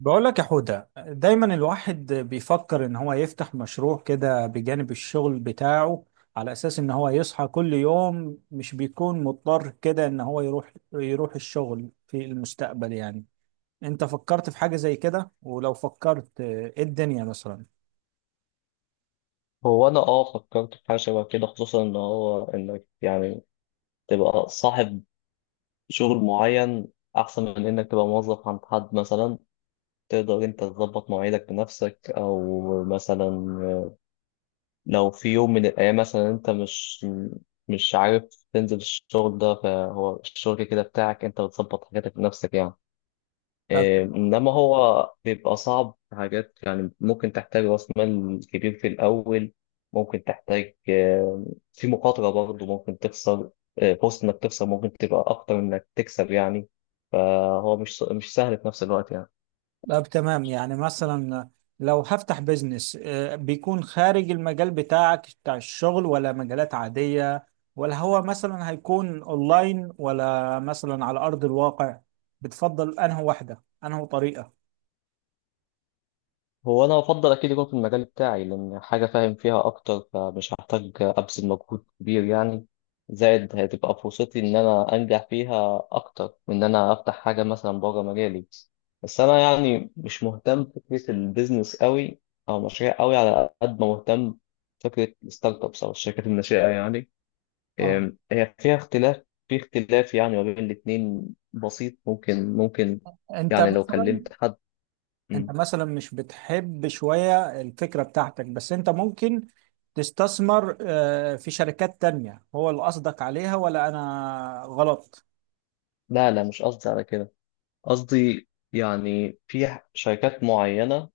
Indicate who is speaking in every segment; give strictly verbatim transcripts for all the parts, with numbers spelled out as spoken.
Speaker 1: بقول لك يا حودة دايما الواحد بيفكر ان هو يفتح مشروع كده بجانب الشغل بتاعه على اساس ان هو يصحى كل يوم مش بيكون مضطر كده ان هو يروح يروح الشغل في المستقبل يعني. انت فكرت في حاجة زي كده؟ ولو فكرت آه، ايه الدنيا مثلا؟
Speaker 2: هو انا اه فكرت في حاجه شبه كده، خصوصا ان هو انك يعني تبقى صاحب شغل معين احسن من انك تبقى موظف عند حد مثلا. تقدر انت تظبط مواعيدك بنفسك، او مثلا لو في يوم من الايام مثلا انت مش مش عارف تنزل الشغل ده، فهو الشغل كده بتاعك، انت بتظبط حاجاتك بنفسك يعني. إيه، إنما هو بيبقى صعب في حاجات، يعني ممكن تحتاج رأس مال كبير في الأول، ممكن تحتاج، آه، في مخاطرة برضه ممكن تخسر. آه، فرصة إنك تخسر ممكن تبقى أكتر من إنك تكسب يعني. فهو مش مش سهل في نفس الوقت يعني.
Speaker 1: طب تمام، يعني مثلا لو هفتح بيزنس آه، بيكون خارج المجال بتاعك بتاع الشغل، ولا مجالات عادية؟ ولا هو مثلا هيكون اونلاين ولا مثلا على ارض الواقع؟ بتفضل انهي واحدة، انهي طريقة؟
Speaker 2: هو أنا أفضل أكيد يكون في المجال بتاعي، لأن حاجة فاهم فيها أكتر، فمش هحتاج أبذل مجهود كبير يعني. زائد هتبقى فرصتي إن أنا أنجح فيها أكتر من إن أنا أفتح حاجة مثلا بره مجالي. بس أنا يعني مش مهتم بفكرة البيزنس قوي أو مشاريع قوي، على قد ما مهتم فكرة الستارت أبس أو الشركات الناشئة يعني.
Speaker 1: اه.
Speaker 2: أم، هي فيها اختلاف في اختلاف يعني ما بين الاتنين بسيط، ممكن ممكن
Speaker 1: انت
Speaker 2: يعني لو
Speaker 1: مثلا
Speaker 2: كلمت حد.
Speaker 1: انت
Speaker 2: مم.
Speaker 1: مثلا مش بتحب شوية الفكرة بتاعتك، بس انت ممكن تستثمر آه، في شركات تانية، هو اللي قصدك عليها ولا انا غلط؟
Speaker 2: لا لا مش قصدي على كده. قصدي يعني في شركات معينة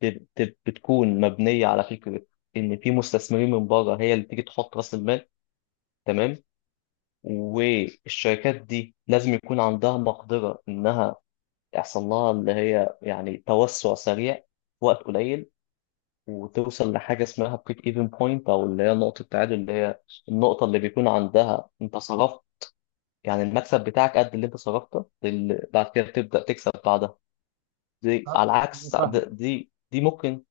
Speaker 2: بت- بتكون مبنية على فكرة إن في مستثمرين من بره هي اللي تيجي تحط رأس المال، تمام. والشركات دي لازم يكون عندها مقدرة إنها يحصل لها اللي هي يعني توسع سريع في وقت قليل، وتوصل لحاجة اسمها بريك ايفن بوينت أو اللي هي نقطة التعادل، اللي هي النقطة اللي بيكون عندها أنت صرفت، يعني المكسب بتاعك قد اللي أنت صرفته، اللي بعد كده تبدأ تكسب بعدها. دي
Speaker 1: آه،
Speaker 2: على العكس دي
Speaker 1: فاهم.
Speaker 2: دي دي ممكن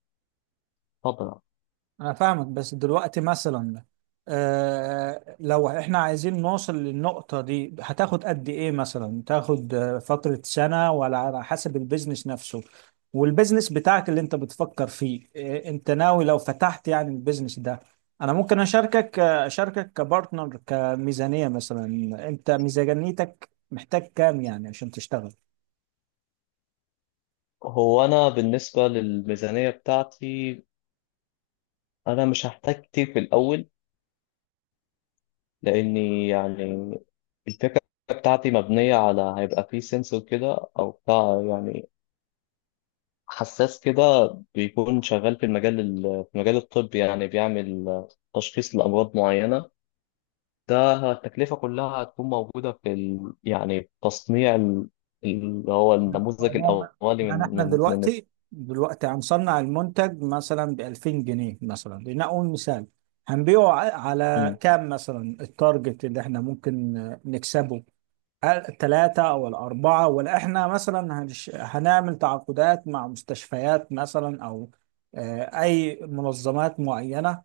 Speaker 2: تضرب.
Speaker 1: أنا فاهمك. بس دلوقتي مثلا، آه لو إحنا عايزين نوصل للنقطة دي هتاخد قد إيه مثلا؟ تاخد آه، فترة سنة ولا على حسب البيزنس نفسه؟ والبيزنس بتاعك اللي أنت بتفكر فيه، آه أنت ناوي لو فتحت يعني البيزنس ده أنا ممكن أشاركك، آه، أشاركك كبارتنر كميزانية مثلا. أنت ميزانيتك محتاج كام يعني عشان تشتغل؟
Speaker 2: هو انا بالنسبه للميزانيه بتاعتي انا مش هحتاج كتير في الاول، لاني يعني الفكره بتاعتي مبنيه على هيبقى فيه سنسور كده او بتاع، يعني حساس كده بيكون شغال في المجال ال- في مجال الطب، يعني بيعمل تشخيص لامراض معينه. ده التكلفه كلها هتكون موجوده في ال... يعني تصنيع ال- اللي هو النموذج
Speaker 1: هو م-
Speaker 2: الاولي
Speaker 1: يعني احنا
Speaker 2: من من
Speaker 1: دلوقتي دلوقتي هنصنع المنتج مثلا ب ألفين جنيه مثلا، لنقول مثال. هنبيعه ع- على
Speaker 2: من
Speaker 1: كام مثلا؟ التارجت اللي احنا ممكن آه، نكسبه، الثلاثة أو الأربعة؟ ولا احنا مثلا هنش... هنعمل تعاقدات مع مستشفيات مثلا، أو آه، أي منظمات معينة؟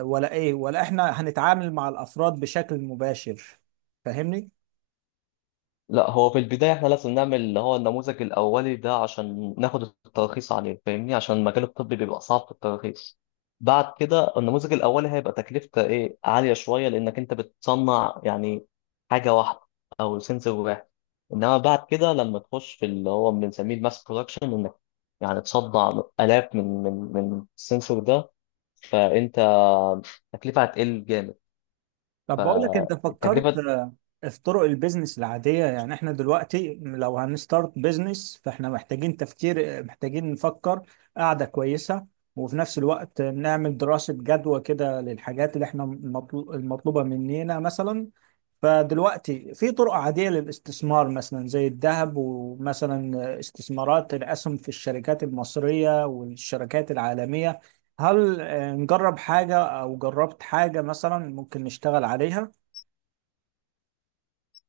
Speaker 1: ولا إيه؟ ولا احنا هنتعامل مع الأفراد بشكل مباشر؟ فاهمني؟
Speaker 2: لا، هو في البداية احنا لازم نعمل اللي هو النموذج الأولي ده عشان ناخد الترخيص عليه، فاهمني، عشان المجال الطبي بيبقى صعب في الترخيص. بعد كده النموذج الأولي هيبقى تكلفته ايه عالية شوية، لأنك أنت بتصنع يعني حاجة واحدة أو سنسور واحد. إنما بعد كده لما تخش في اللي هو بنسميه الماس برودكشن، إنك يعني تصنع آلاف من من من السنسور ده، فأنت التكلفة هتقل جامد.
Speaker 1: طب بقول لك، انت فكرت
Speaker 2: فالتكلفة
Speaker 1: آه، في طرق البيزنس العادية؟ يعني احنا دلوقتي لو هنستارت بيزنس فاحنا محتاجين تفكير، محتاجين نفكر قاعدة كويسة، وفي نفس الوقت نعمل دراسة جدوى كده للحاجات اللي احنا مطلو- المطلوبة مننا مثلا. فدلوقتي في طرق عادية للاستثمار مثلا، زي الذهب، ومثلا استثمارات الأسهم في الشركات المصرية والشركات العالمية. هل آه، نجرب حاجة أو جربت حاجة مثلا ممكن نشتغل عليها؟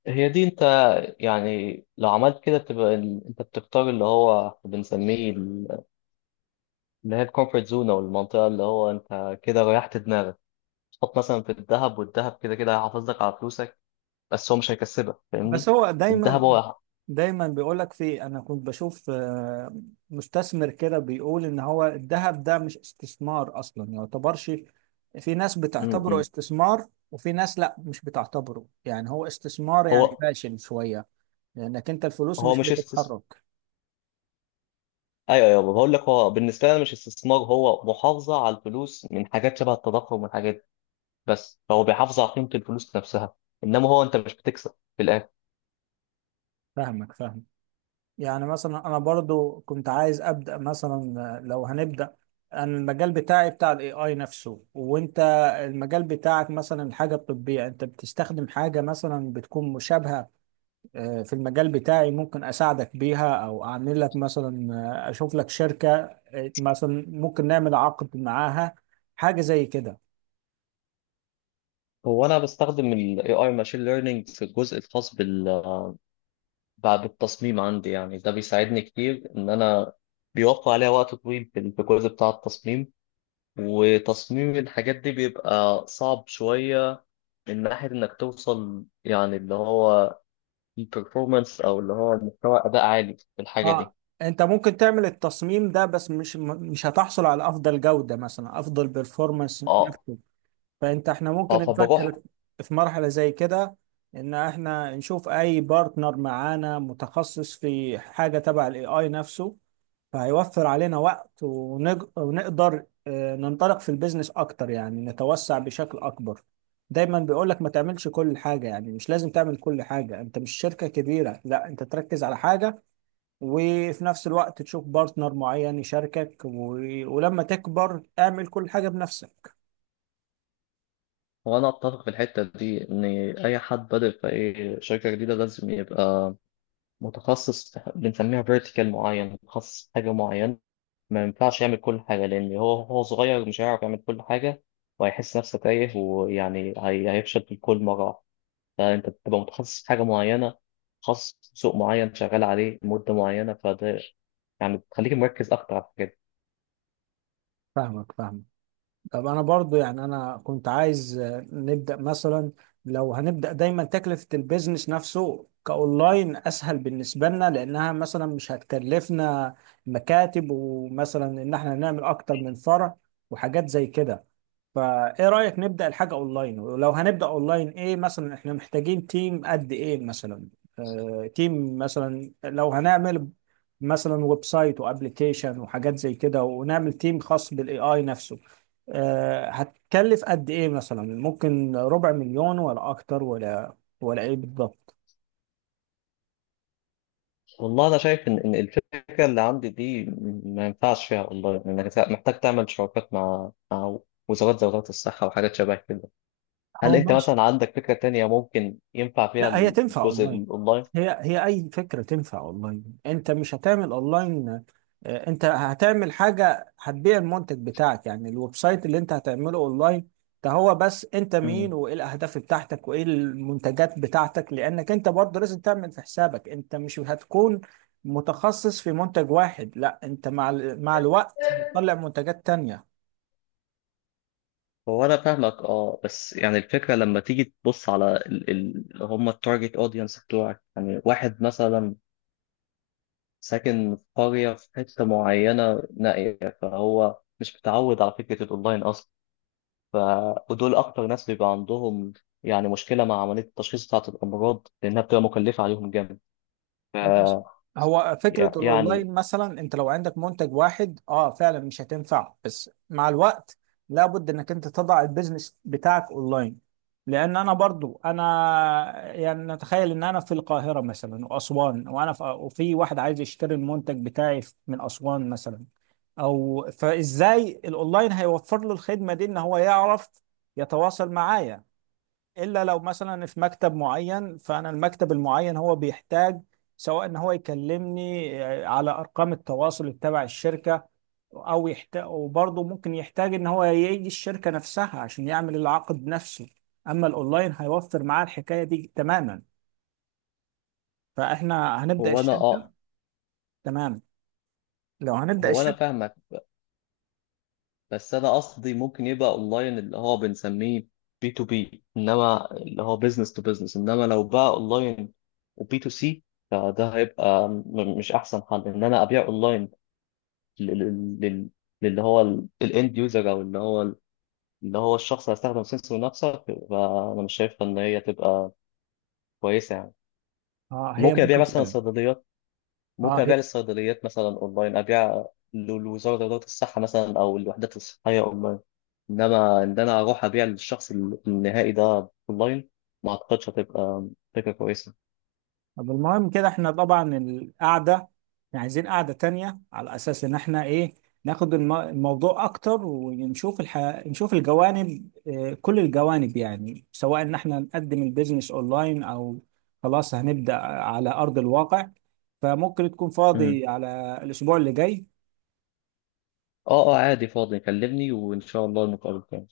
Speaker 2: هي دي. انت يعني لو عملت كده بتبقى ال- انت بتختار اللي هو بنسميه ال- اللي هي الكومفورت زون او المنطقه، اللي هو انت كده ريحت دماغك. تحط مثلا في الذهب، والذهب كده كده هيحافظ لك على فلوسك، بس هو مش هيكسبك
Speaker 1: بس
Speaker 2: فاهمني.
Speaker 1: هو
Speaker 2: الذهب
Speaker 1: دايما
Speaker 2: هو،
Speaker 1: دايما بيقولك، في أنا كنت بشوف آه، مستثمر كده بيقول إن هو الذهب ده مش استثمار أصلا، يعتبرش. في ناس
Speaker 2: م
Speaker 1: بتعتبره
Speaker 2: -م.
Speaker 1: استثمار، وفي ناس لا مش بتعتبره، يعني هو استثمار يعني
Speaker 2: هو
Speaker 1: فاشل شوية، لأنك أنت الفلوس
Speaker 2: هو
Speaker 1: مش
Speaker 2: مش استثمار.
Speaker 1: بتتحرك.
Speaker 2: ايوه ايوه، بقول لك هو بالنسبه لي مش استثمار، هو محافظه على الفلوس من حاجات شبه التضخم والحاجات دي بس، فهو بيحافظ على قيمه الفلوس نفسها، انما هو انت مش بتكسب في الاخر.
Speaker 1: فاهمك، فاهمك. يعني مثلا انا برضو كنت عايز ابدا مثلا، آه، لو هنبدا، انا المجال بتاعي بتاع الاي اي نفسه، وانت المجال بتاعك مثلا حاجه طبيه، انت بتستخدم حاجه مثلا بتكون مشابهه آه، في المجال بتاعي. ممكن اساعدك بيها، او اعمل لك مثلا آه، اشوف لك شركه آه، مثلا ممكن نعمل عقد معاها، حاجه زي كده.
Speaker 2: هو انا بستخدم ال A I Machine Learning في الجزء الخاص بال بعد التصميم عندي، يعني ده بيساعدني كتير ان انا بيوفر عليا وقت طويل في في الجزء بتاع التصميم. وتصميم الحاجات دي بيبقى صعب شوية من ناحية انك توصل يعني اللي هو البرفورمانس او اللي هو مستوى اداء عالي في الحاجة
Speaker 1: اه.
Speaker 2: دي.
Speaker 1: انت ممكن تعمل التصميم ده، بس مش مش هتحصل على افضل جوده مثلا، افضل بيرفورمانس.
Speaker 2: اه،
Speaker 1: فانت احنا ممكن
Speaker 2: اه، فبروح.
Speaker 1: نفكر في مرحلة زي كده، ان احنا نشوف اي بارتنر معانا متخصص في حاجة تبع الاي اي نفسه، فهيوفر علينا وقت ونج... ونقدر آه، ننطلق في البيزنس اكتر، يعني نتوسع بشكل اكبر. دايما بيقول لك ما تعملش كل حاجة، يعني مش لازم تعمل كل حاجة، انت مش شركة كبيرة، لا انت تركز على حاجة وفي نفس الوقت تشوف بارتنر معين يشاركك و... ولما تكبر اعمل كل حاجة بنفسك.
Speaker 2: وانا اتفق في الحتة دي ان اي حد بادئ في اي شركة جديدة لازم يبقى متخصص في- بنسميها فيرتيكال معين، متخصص في حاجة معينة. ما ينفعش يعمل كل حاجة، لأن هو هو صغير مش هيعرف يعمل كل حاجة، وهيحس نفسه تايه، ويعني هي- هيفشل في كل مرة واحدة. فأنت بتبقى متخصص في حاجة معينة، متخصص في سوق معين شغال عليه مدة معينة، فده يعني بتخليك مركز أكتر على الحاجات دي.
Speaker 1: فاهمك، فاهمك. طب انا برضو، يعني انا كنت عايز آه، نبدا مثلا، لو هنبدا، دايما تكلفه البيزنس نفسه كاونلاين اسهل بالنسبه لنا، لانها مثلا مش هتكلفنا مكاتب، ومثلا ان احنا نعمل اكتر من فرع، وحاجات زي كده. فايه رأيك نبدأ الحاجة اونلاين؟ ولو هنبدأ اونلاين، ايه مثلا احنا محتاجين تيم قد ايه مثلا؟ آه تيم مثلا، لو هنعمل مثلا ويب سايت وابلكيشن وحاجات زي كده، ونعمل تيم خاص بالاي اي نفسه، آه هتكلف قد ايه مثلا؟ ممكن ربع مليون ولا اكتر، ولا ولا ايه بالضبط؟
Speaker 2: والله أنا شايف إن إن الفكرة اللي عندي دي ما ينفعش فيها والله، إنك محتاج تعمل شراكات مع مع وزارات زي وزارة الصحة وحاجات شبه كده. هل
Speaker 1: هو
Speaker 2: انت
Speaker 1: ماشي.
Speaker 2: مثلا عندك فكرة تانية ممكن ينفع فيها
Speaker 1: لا، هي تنفع
Speaker 2: الجزء
Speaker 1: اونلاين.
Speaker 2: الاونلاين؟
Speaker 1: هي، هي اي فكره تنفع اونلاين. انت مش هتعمل اونلاين، آه، انت هتعمل حاجه هتبيع المنتج بتاعك، يعني الويب سايت اللي انت هتعمله اونلاين ده هو بس انت
Speaker 2: مم.
Speaker 1: مين، وايه الاهداف بتاعتك، وايه المنتجات بتاعتك، لانك انت برضه لازم تعمل في حسابك، انت مش هتكون متخصص في منتج واحد، لا انت مع ال- مع الوقت هتطلع منتجات تانية.
Speaker 2: هو انا فاهمك اه، بس يعني الفكره لما تيجي تبص على ال- ال- اللي هم التارجت اودينس بتوعك، يعني واحد مثلا ساكن في قريه في حته معينه نائيه، فهو مش متعود على فكره الاونلاين اصلا. ف ودول اكتر ناس بيبقى عندهم يعني مشكله مع عمليه التشخيص بتاعه الامراض، لانها بتبقى مكلفه عليهم جامد. ف
Speaker 1: ماشي. هو فكرة
Speaker 2: يع- يعني
Speaker 1: الأونلاين مثلا، أنت لو عندك منتج واحد أه فعلا مش هتنفع، بس مع الوقت لابد إنك أنت تضع البيزنس بتاعك أونلاين. لأن أنا برضو، أنا يعني نتخيل إن أنا في القاهرة مثلا وأسوان، وأنا في، وفي واحد عايز يشتري المنتج بتاعي من أسوان مثلا، أو فإزاي الأونلاين هيوفر له الخدمة دي، إن هو يعرف يتواصل معايا؟ الا لو مثلا في مكتب معين، فانا المكتب المعين هو بيحتاج، سواء ان هو يكلمني آه، على ارقام التواصل تبع الشركه، او يحتاج، وبرضه ممكن يحتاج ان هو يجي الشركه نفسها عشان يعمل العقد نفسه. اما الاونلاين هيوفر معاه الحكايه دي تماما. فاحنا هنبدا
Speaker 2: هو انا
Speaker 1: الشركه.
Speaker 2: اه
Speaker 1: تمام. لو هنبدا
Speaker 2: هو انا
Speaker 1: الشركه،
Speaker 2: فاهمك، بس انا قصدي ممكن يبقى اونلاين اللي هو بنسميه بي تو بي، انما اللي هو بزنس تو بزنس، انما لو بقى اونلاين وبي تو سي، فده هيبقى م- مش احسن حل ان انا ابيع اونلاين لل- لل- لل- للي هو الاند يوزر، او اللي هو اللي هو الشخص اللي هيستخدم سنسور نفسه. فانا مش شايفه ان هي تبقى كويسه يعني.
Speaker 1: اه هي
Speaker 2: ممكن ابيع
Speaker 1: ممكن
Speaker 2: مثلا
Speaker 1: فعلا.
Speaker 2: صيدليات
Speaker 1: اه.
Speaker 2: ممكن
Speaker 1: هي
Speaker 2: ابيع للصيدليات مثلا اونلاين، ابيع لوزاره الصحه مثلا او الوحدات الصحيه اونلاين، انما ان انا اروح ابيع للشخص النهائي ده اونلاين ما اعتقدش هتبقى فكره كويسه.
Speaker 1: طب، المهم كده احنا طبعا القعدة، احنا عايزين قعدة تانية على أساس إن احنا إيه، ناخد الم- الموضوع أكتر ونشوف الح... نشوف الجوانب، اه كل الجوانب يعني، سواء إن احنا نقدم البيزنس أونلاين، أو خلاص هنبدأ على أرض الواقع. فممكن تكون
Speaker 2: مم.
Speaker 1: فاضي على الأسبوع اللي جاي؟
Speaker 2: اه اه، عادي فاضي، كلمني وان شاء الله نتقابل تاني.